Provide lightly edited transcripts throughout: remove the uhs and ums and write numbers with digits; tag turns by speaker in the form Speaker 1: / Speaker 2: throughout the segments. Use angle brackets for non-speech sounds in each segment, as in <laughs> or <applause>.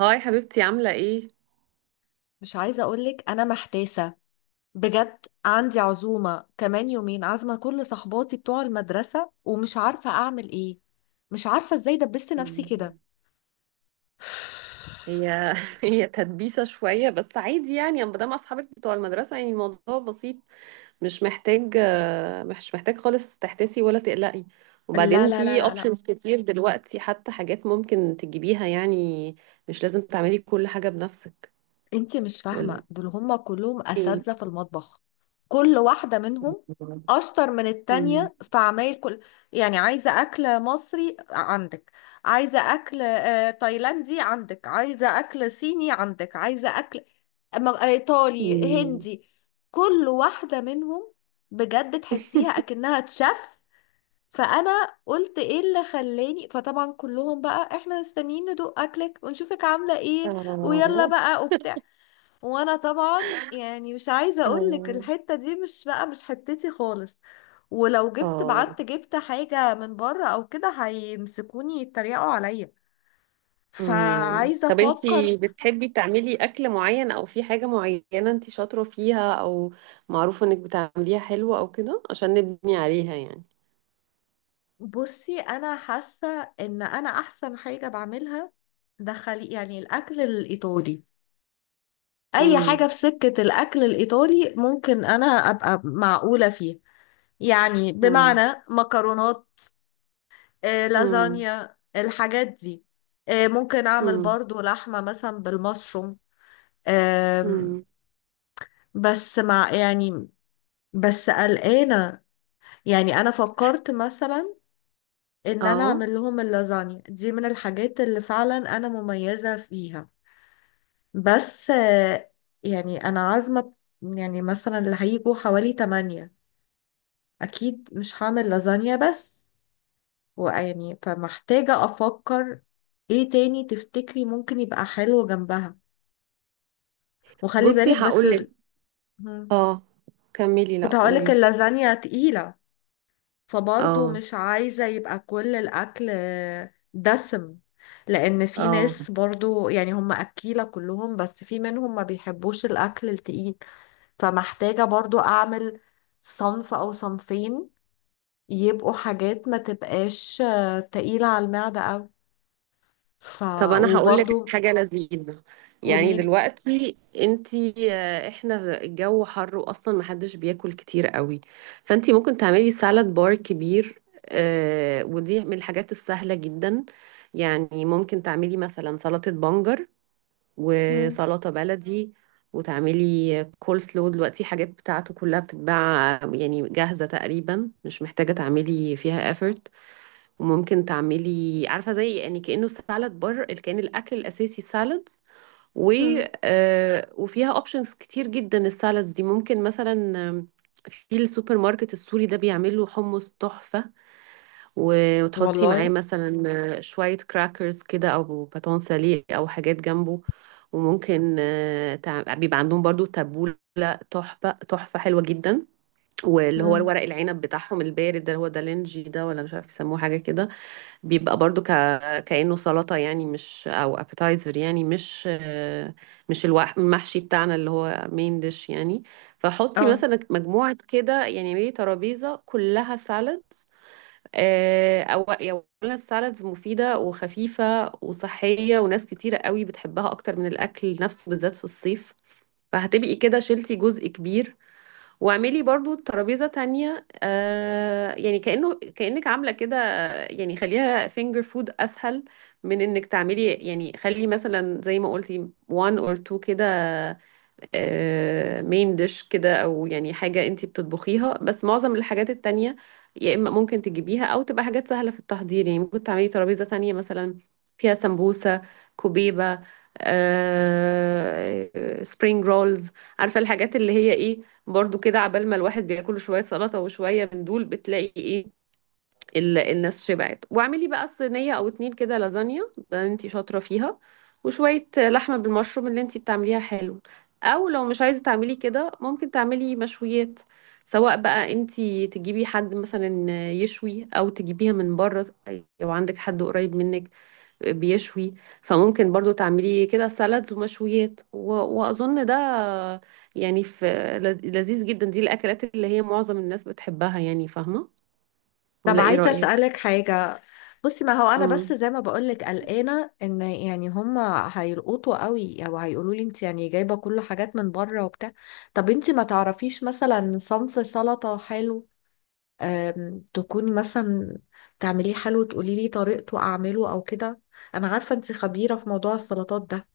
Speaker 1: هاي حبيبتي، عاملة ايه؟
Speaker 2: مش عايزة أقولك، أنا محتاسة بجد. عندي عزومة كمان يومين، عازمة كل صحباتي بتوع المدرسة ومش عارفة أعمل إيه. مش عارفة إزاي دبست نفسي كده.
Speaker 1: هي <laughs> هي تدبيسة شوية بس عادي يعني، ما دام اصحابك بتوع المدرسة يعني الموضوع بسيط. مش محتاج، مش محتاج خالص تحتسي ولا تقلقي.
Speaker 2: لا
Speaker 1: وبعدين
Speaker 2: لا لا
Speaker 1: في
Speaker 2: لا لا،
Speaker 1: اوبشنز كتير دلوقتي، حتى حاجات ممكن تجيبيها يعني. مش لازم تعملي كل حاجة بنفسك.
Speaker 2: انتي مش
Speaker 1: ولا
Speaker 2: فاهمة، دول هما كلهم
Speaker 1: ايه؟
Speaker 2: أساتذة في المطبخ. كل واحدة منهم أشطر من
Speaker 1: مم.
Speaker 2: التانية في عمايل كل. يعني عايزة أكل مصري عندك، عايزة أكل تايلاندي عندك، عايزة أكل صيني عندك، عايزة أكل إيطالي
Speaker 1: مم.
Speaker 2: هندي. كل واحدة منهم بجد تحسيها
Speaker 1: <laughs>
Speaker 2: أكنها تشف. فأنا قلت إيه اللي خلاني، فطبعا كلهم بقى: إحنا مستنيين ندوق أكلك ونشوفك عاملة إيه ويلا
Speaker 1: آه.
Speaker 2: بقى وبتاع. وانا طبعا يعني مش عايزه اقول لك،
Speaker 1: آه.
Speaker 2: الحته دي مش بقى مش حتتي خالص. ولو جبت
Speaker 1: آه.
Speaker 2: بعت جبت حاجه من بره او كده هيمسكوني يتريقوا عليا. فعايزه
Speaker 1: طب
Speaker 2: افكر
Speaker 1: انتي
Speaker 2: في...
Speaker 1: بتحبي تعملي اكل معين، او في حاجة معينة انتي شاطرة فيها او معروفة انك بتعمليها حلوة او كده، عشان نبني عليها يعني.
Speaker 2: بصي، انا حاسه ان انا احسن حاجه بعملها دخلي يعني الاكل الايطالي. اي حاجه
Speaker 1: امم.
Speaker 2: في سكه الاكل الايطالي ممكن انا ابقى معقوله فيها. يعني
Speaker 1: امم.
Speaker 2: بمعنى مكرونات،
Speaker 1: امم.
Speaker 2: لازانيا، الحاجات دي. ممكن اعمل
Speaker 1: امم.
Speaker 2: برضو لحمة مثلا بالمشروم. آم،
Speaker 1: امم.
Speaker 2: بس مع يعني... بس قلقانة. يعني انا فكرت مثلا ان انا
Speaker 1: اه،
Speaker 2: اعمل لهم اللازانيا دي من الحاجات اللي فعلا انا مميزة فيها. بس يعني انا عازمة، يعني مثلا اللي هيجوا حوالي تمانية، اكيد مش هعمل لازانيا بس. ويعني فمحتاجة افكر ايه تاني تفتكري ممكن يبقى حلو جنبها. وخلي
Speaker 1: بصي
Speaker 2: بالك بس
Speaker 1: هقولك.
Speaker 2: مم.
Speaker 1: اه، كملي، لا
Speaker 2: كنت هقولك
Speaker 1: قوليلي.
Speaker 2: اللازانيا تقيلة، فبرضه
Speaker 1: اه.
Speaker 2: مش عايزة يبقى كل الأكل دسم. لأن في
Speaker 1: اه،
Speaker 2: ناس برضه يعني هم أكيلة كلهم، بس في منهم ما بيحبوش الأكل التقيل. فمحتاجة برضو أعمل صنف أو صنفين يبقوا حاجات ما تبقاش تقيلة على المعدة أوي. ف
Speaker 1: طب انا هقول لك
Speaker 2: وبرضو
Speaker 1: حاجه لذيذه. يعني
Speaker 2: قوليلي.
Speaker 1: دلوقتي انتي، احنا الجو حر واصلا محدش بياكل كتير قوي، فانتي ممكن تعملي سالاد بار كبير. ودي من الحاجات السهله جدا. يعني ممكن تعملي مثلا سلطه بنجر
Speaker 2: مم.
Speaker 1: وسلطه بلدي، وتعملي كول سلو. دلوقتي حاجات بتاعته كلها بتتباع يعني جاهزه تقريبا، مش محتاجه تعملي فيها effort. وممكن تعملي، عارفه زي يعني كانه سالاد بار، اللي كان الاكل الاساسي سالادز. و
Speaker 2: مم.
Speaker 1: وفيها اوبشنز كتير جدا السالادز دي. ممكن مثلا، آم، في السوبر ماركت السوري ده بيعمل له حمص تحفه. وتحطي معاه
Speaker 2: والله.
Speaker 1: مثلا شويه كراكرز كده، او باتون ساليه، او حاجات جنبه. وممكن بيبقى عندهم برضو تبوله، تحفه تحفه حلوه جدا. واللي هو
Speaker 2: مم.
Speaker 1: الورق العنب بتاعهم البارد ده، اللي هو دالنجي ده، ولا مش عارف يسموه حاجه كده. بيبقى برضو كأنه سلطة يعني، مش أو appetizer، يعني مش المحشي بتاعنا اللي هو main dish يعني. فحطي
Speaker 2: اه.
Speaker 1: مثلا مجموعة كده، يعني اعملي ترابيزة كلها سالد. أو يعني أولا السالدز مفيدة وخفيفة وصحية، وناس كتيرة قوي بتحبها أكتر من الأكل نفسه، بالذات في الصيف. فهتبقي كده شلتي جزء كبير. واعملي برضو ترابيزة تانية، آه يعني كأنه كأنك عاملة كده، آه يعني خليها finger food، أسهل من إنك تعملي. يعني خلي مثلا زي ما قلتي one or two كده، مين ديش كده، او يعني حاجة انتي بتطبخيها، بس معظم الحاجات التانية يا اما ممكن تجيبيها، او تبقى حاجات سهلة في التحضير. يعني ممكن تعملي ترابيزة تانية مثلا فيها سمبوسة، كوبيبة، سبرينج رولز، عارفة الحاجات اللي هي ايه. برضو كده عبال ما الواحد بياكل شوية سلطة وشوية من دول، بتلاقي ايه، الناس شبعت. واعملي بقى صينية او اتنين كده لازانيا، ده انتي شاطرة فيها، وشوية لحمة بالمشروم اللي انتي بتعمليها حلو. او لو مش عايزة تعملي كده ممكن تعملي مشويات، سواء بقى انتي تجيبي حد مثلا يشوي، او تجيبيها من بره لو عندك حد قريب منك بيشوي. فممكن برضو تعملي كده سلطز ومشويات، واظن ده يعني في لذيذ جدا. دي الاكلات اللي هي معظم الناس بتحبها يعني، فاهمة؟
Speaker 2: طب
Speaker 1: ولا ايه
Speaker 2: عايزة
Speaker 1: رأيك؟
Speaker 2: أسألك حاجة. بصي، ما هو أنا بس
Speaker 1: مم.
Speaker 2: زي ما بقولك قلقانة إن يعني هما هيرقطوا قوي أو هيقولوا لي: أنت يعني جايبة كل حاجات من بره وبتاع. طب أنت ما تعرفيش مثلا صنف سلطة حلو، تكوني مثلا تعمليه حلو تقولي لي طريقته أعمله أو كده؟ أنا عارفة أنت خبيرة في موضوع السلطات ده.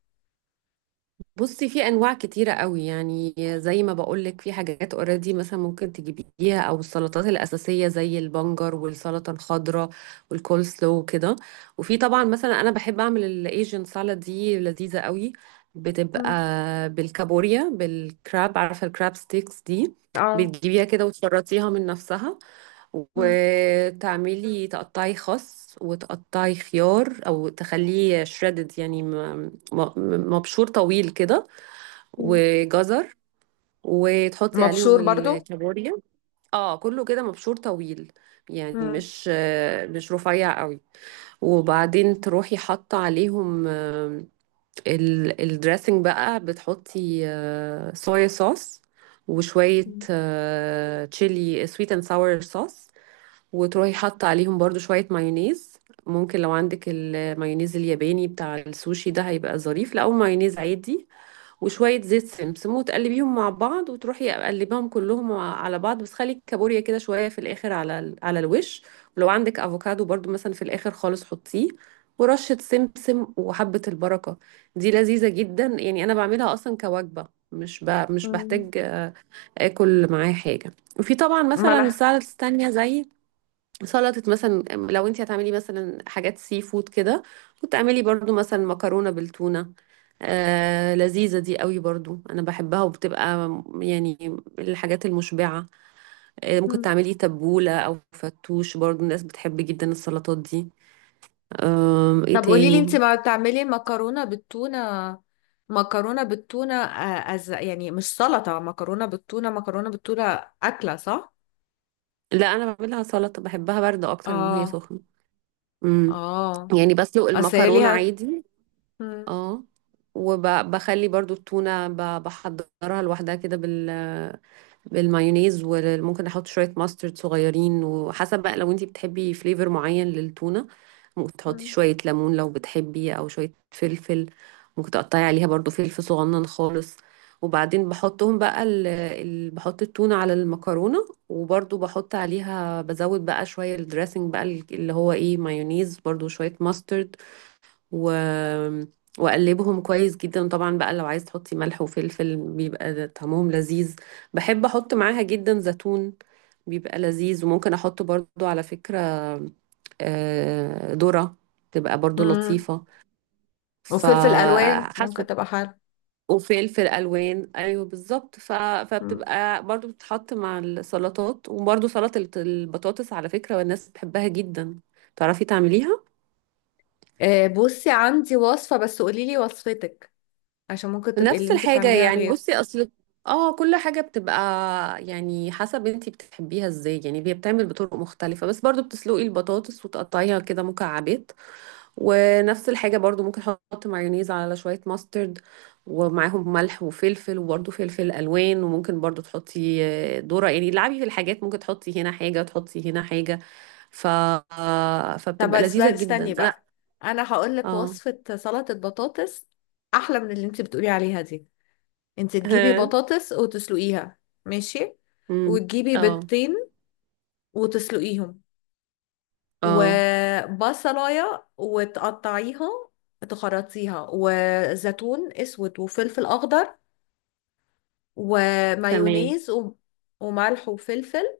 Speaker 1: بصي، في انواع كتيره قوي يعني. زي ما بقولك في حاجات اوريدي مثلا ممكن تجيبيها، او السلطات الاساسيه زي البنجر والسلطه الخضراء والكول سلو وكده. وفي طبعا مثلا، انا بحب اعمل الايجن سالاد، دي لذيذه قوي. بتبقى
Speaker 2: مم.
Speaker 1: بالكابوريا، بالكراب، عارفه الكراب ستيكس دي،
Speaker 2: اه.
Speaker 1: بتجيبيها كده وتشرطيها من نفسها.
Speaker 2: مم.
Speaker 1: وتعملي تقطعي خس، وتقطعي خيار او تخليه شريدد يعني مبشور طويل كده،
Speaker 2: مم.
Speaker 1: وجزر، وتحطي عليهم
Speaker 2: مبشور برضو.
Speaker 1: الكابوريا. اه كله كده مبشور طويل، يعني
Speaker 2: مم.
Speaker 1: مش مش رفيع قوي. وبعدين تروحي حاطه عليهم الدريسنج بقى، بتحطي صويا صوص، وشويه تشيلي سويت اند ساور صوص، وتروحي حاطة عليهم برضو شوية مايونيز. ممكن لو عندك المايونيز الياباني بتاع السوشي ده هيبقى ظريف، لا او مايونيز عادي. وشوية زيت سمسم، وتقلبيهم مع بعض. وتروحي قلبيهم كلهم على بعض، بس خلي الكابوريا كده شوية في الآخر على على الوش. ولو عندك افوكادو برضو مثلا في الآخر خالص حطيه، ورشة سمسم وحبة البركة. دي لذيذة جدا، يعني أنا بعملها أصلا كوجبة، مش مش
Speaker 2: مم.
Speaker 1: بحتاج آكل معاه حاجة. وفي طبعا مثلا
Speaker 2: منح.
Speaker 1: سلطة تانية زي، سلطة مثلا لو انت هتعملي مثلا حاجات سي فود كده. وتعملي برضو مثلا مكرونة بالتونة، آه لذيذة دي قوي برضو انا بحبها. وبتبقى يعني الحاجات المشبعة. آه ممكن تعملي تبولة او فتوش، برضو الناس بتحب جدا السلطات دي. آه، ايه
Speaker 2: طب قولي لي، انت
Speaker 1: تاني؟
Speaker 2: ما بتعملي مكرونه بالتونه، مكرونه بالتونه يعني مش سلطه مكرونه بالتونه، مكرونه بالتونه اكله صح؟
Speaker 1: لا، انا بعملها سلطة، بحبها باردة اكتر من هي
Speaker 2: اه.
Speaker 1: سخنة. امم.
Speaker 2: اه.
Speaker 1: يعني بسلق
Speaker 2: اصل هي
Speaker 1: المكرونة
Speaker 2: ليها...
Speaker 1: عادي.
Speaker 2: مم،
Speaker 1: اه، وبخلي برضو التونة بحضرها لوحدها كده بالمايونيز، وممكن احط شويه ماسترد صغيرين، وحسب بقى لو انتي بتحبي فليفر معين للتونه ممكن تحطي
Speaker 2: مم،
Speaker 1: شويه ليمون لو بتحبي، او شويه فلفل. ممكن تقطعي عليها برضو فلفل صغنن خالص. وبعدين بحطهم بقى بحط التونه على المكرونه، وبرضو بحط عليها بزود بقى شويه الدريسنج بقى، اللي هو ايه، مايونيز برضو، شويه ماسترد، و... واقلبهم كويس جدا. طبعا بقى لو عايز تحطي ملح وفلفل بيبقى ده طعمهم لذيذ. بحب احط معاها جدا زيتون، بيبقى لذيذ. وممكن احط برضو على فكرة ذرة، تبقى برضو
Speaker 2: مم.
Speaker 1: لطيفة.
Speaker 2: وفلفل الوان ممكن
Speaker 1: فحسب.
Speaker 2: تبقى حلو.
Speaker 1: وفلفل الوان ايوه بالظبط،
Speaker 2: مم.
Speaker 1: فبتبقى برضو بتتحط مع السلطات. وبرضو سلطة البطاطس على فكرة، والناس بتحبها جدا، تعرفي تعمليها؟
Speaker 2: بصي عندي وصفه بس قولي لي وصفتك، عشان ممكن تبقي اللي
Speaker 1: نفس
Speaker 2: انت
Speaker 1: الحاجة
Speaker 2: بتعمليها
Speaker 1: يعني.
Speaker 2: غير.
Speaker 1: بصي اصل اه كل حاجة بتبقى يعني حسب انتي بتحبيها ازاي، يعني هي بتعمل بطرق مختلفة، بس برضو بتسلقي البطاطس وتقطعيها كده مكعبات. ونفس الحاجة برضو ممكن احط مايونيز على شوية ماسترد، ومعاهم ملح وفلفل، وبرضو فلفل الوان. وممكن برضو تحطي ذرة، يعني لعبي في الحاجات، ممكن تحطي هنا حاجة وتحطي هنا حاجة. ف
Speaker 2: طب
Speaker 1: فبتبقى
Speaker 2: بس
Speaker 1: لذيذة
Speaker 2: بقى
Speaker 1: جدا.
Speaker 2: استني
Speaker 1: لا،
Speaker 2: بقى، انا هقول لك
Speaker 1: اه.
Speaker 2: وصفه سلطه بطاطس احلى من اللي انت بتقولي عليها دي. انت
Speaker 1: <laughs>
Speaker 2: تجيبي
Speaker 1: ها.
Speaker 2: بطاطس وتسلقيها. ماشي.
Speaker 1: أمم.
Speaker 2: وتجيبي
Speaker 1: اه.
Speaker 2: بيضتين وتسلقيهم،
Speaker 1: اه،
Speaker 2: وبصلاية وتقطعيها تخرطيها، وزيتون اسود، وفلفل اخضر،
Speaker 1: تمام.
Speaker 2: ومايونيز، و... وملح وفلفل.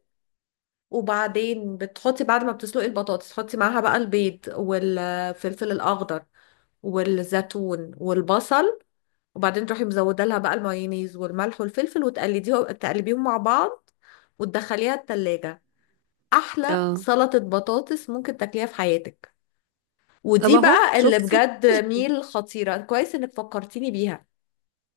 Speaker 2: وبعدين بتحطي بعد ما بتسلقي البطاطس تحطي معاها بقى البيض والفلفل الاخضر والزيتون والبصل. وبعدين تروحي مزوده لها بقى المايونيز والملح والفلفل وتقلديهم تقلبيهم مع بعض وتدخليها التلاجة. احلى
Speaker 1: اه،
Speaker 2: سلطة بطاطس ممكن تاكليها في حياتك.
Speaker 1: طب
Speaker 2: ودي
Speaker 1: اهو
Speaker 2: بقى اللي
Speaker 1: شفت؟
Speaker 2: بجد ميل خطيرة. كويس انك فكرتيني بيها.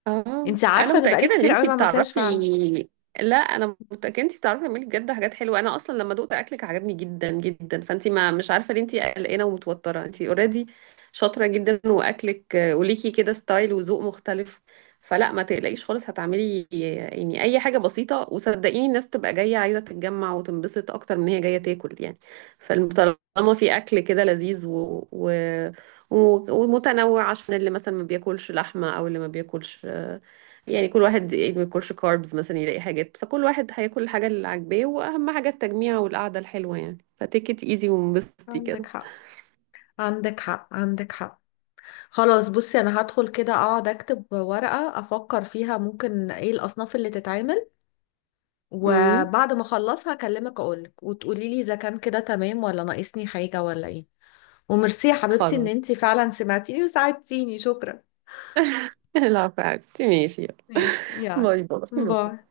Speaker 1: اه
Speaker 2: انت
Speaker 1: انا
Speaker 2: عارفة انا بقالي
Speaker 1: متاكده ان
Speaker 2: كتير قوي
Speaker 1: انتي
Speaker 2: ما عملتهاش فعلا.
Speaker 1: بتعرفي. لا انا متاكده انتي بتعرفي تعملي بجد حاجات حلوه. انا اصلا لما دقت اكلك عجبني جدا جدا، فانتي ما مش عارفه ليه انتي قلقانه ومتوتره. انتي اوريدي شاطره جدا، واكلك وليكي كده ستايل وذوق مختلف. فلا ما تقلقيش خالص، هتعملي يعني اي حاجه بسيطه، وصدقيني الناس تبقى جايه عايزه تتجمع وتنبسط اكتر من هي جايه تاكل يعني. فطالما في اكل كده لذيذ ومتنوع، عشان اللي مثلا ما بياكلش لحمه، او اللي ما بياكلش يعني، كل واحد يعني ما ياكلش كاربز مثلا يلاقي حاجات. فكل واحد هياكل الحاجة اللي عاجباه، واهم حاجة التجميع والقعدة الحلوة يعني. فتيك ات ايزي وانبسطي
Speaker 2: عندك
Speaker 1: كده.
Speaker 2: حق، عندك حق، عندك حق. خلاص، بصي، انا هدخل كده اقعد اكتب ورقة افكر فيها ممكن ايه الاصناف اللي تتعمل.
Speaker 1: امم.
Speaker 2: وبعد ما اخلصها اكلمك اقولك وتقولي لي اذا كان كده تمام ولا ناقصني حاجة ولا ايه. وميرسي يا حبيبتي ان
Speaker 1: خلاص.
Speaker 2: انتي فعلا سمعتيني وساعدتيني. شكرا.
Speaker 1: <laughs> العفو يا حبيبتي، ماشي يلا.
Speaker 2: ماشي يلا.
Speaker 1: باي باي.
Speaker 2: باي.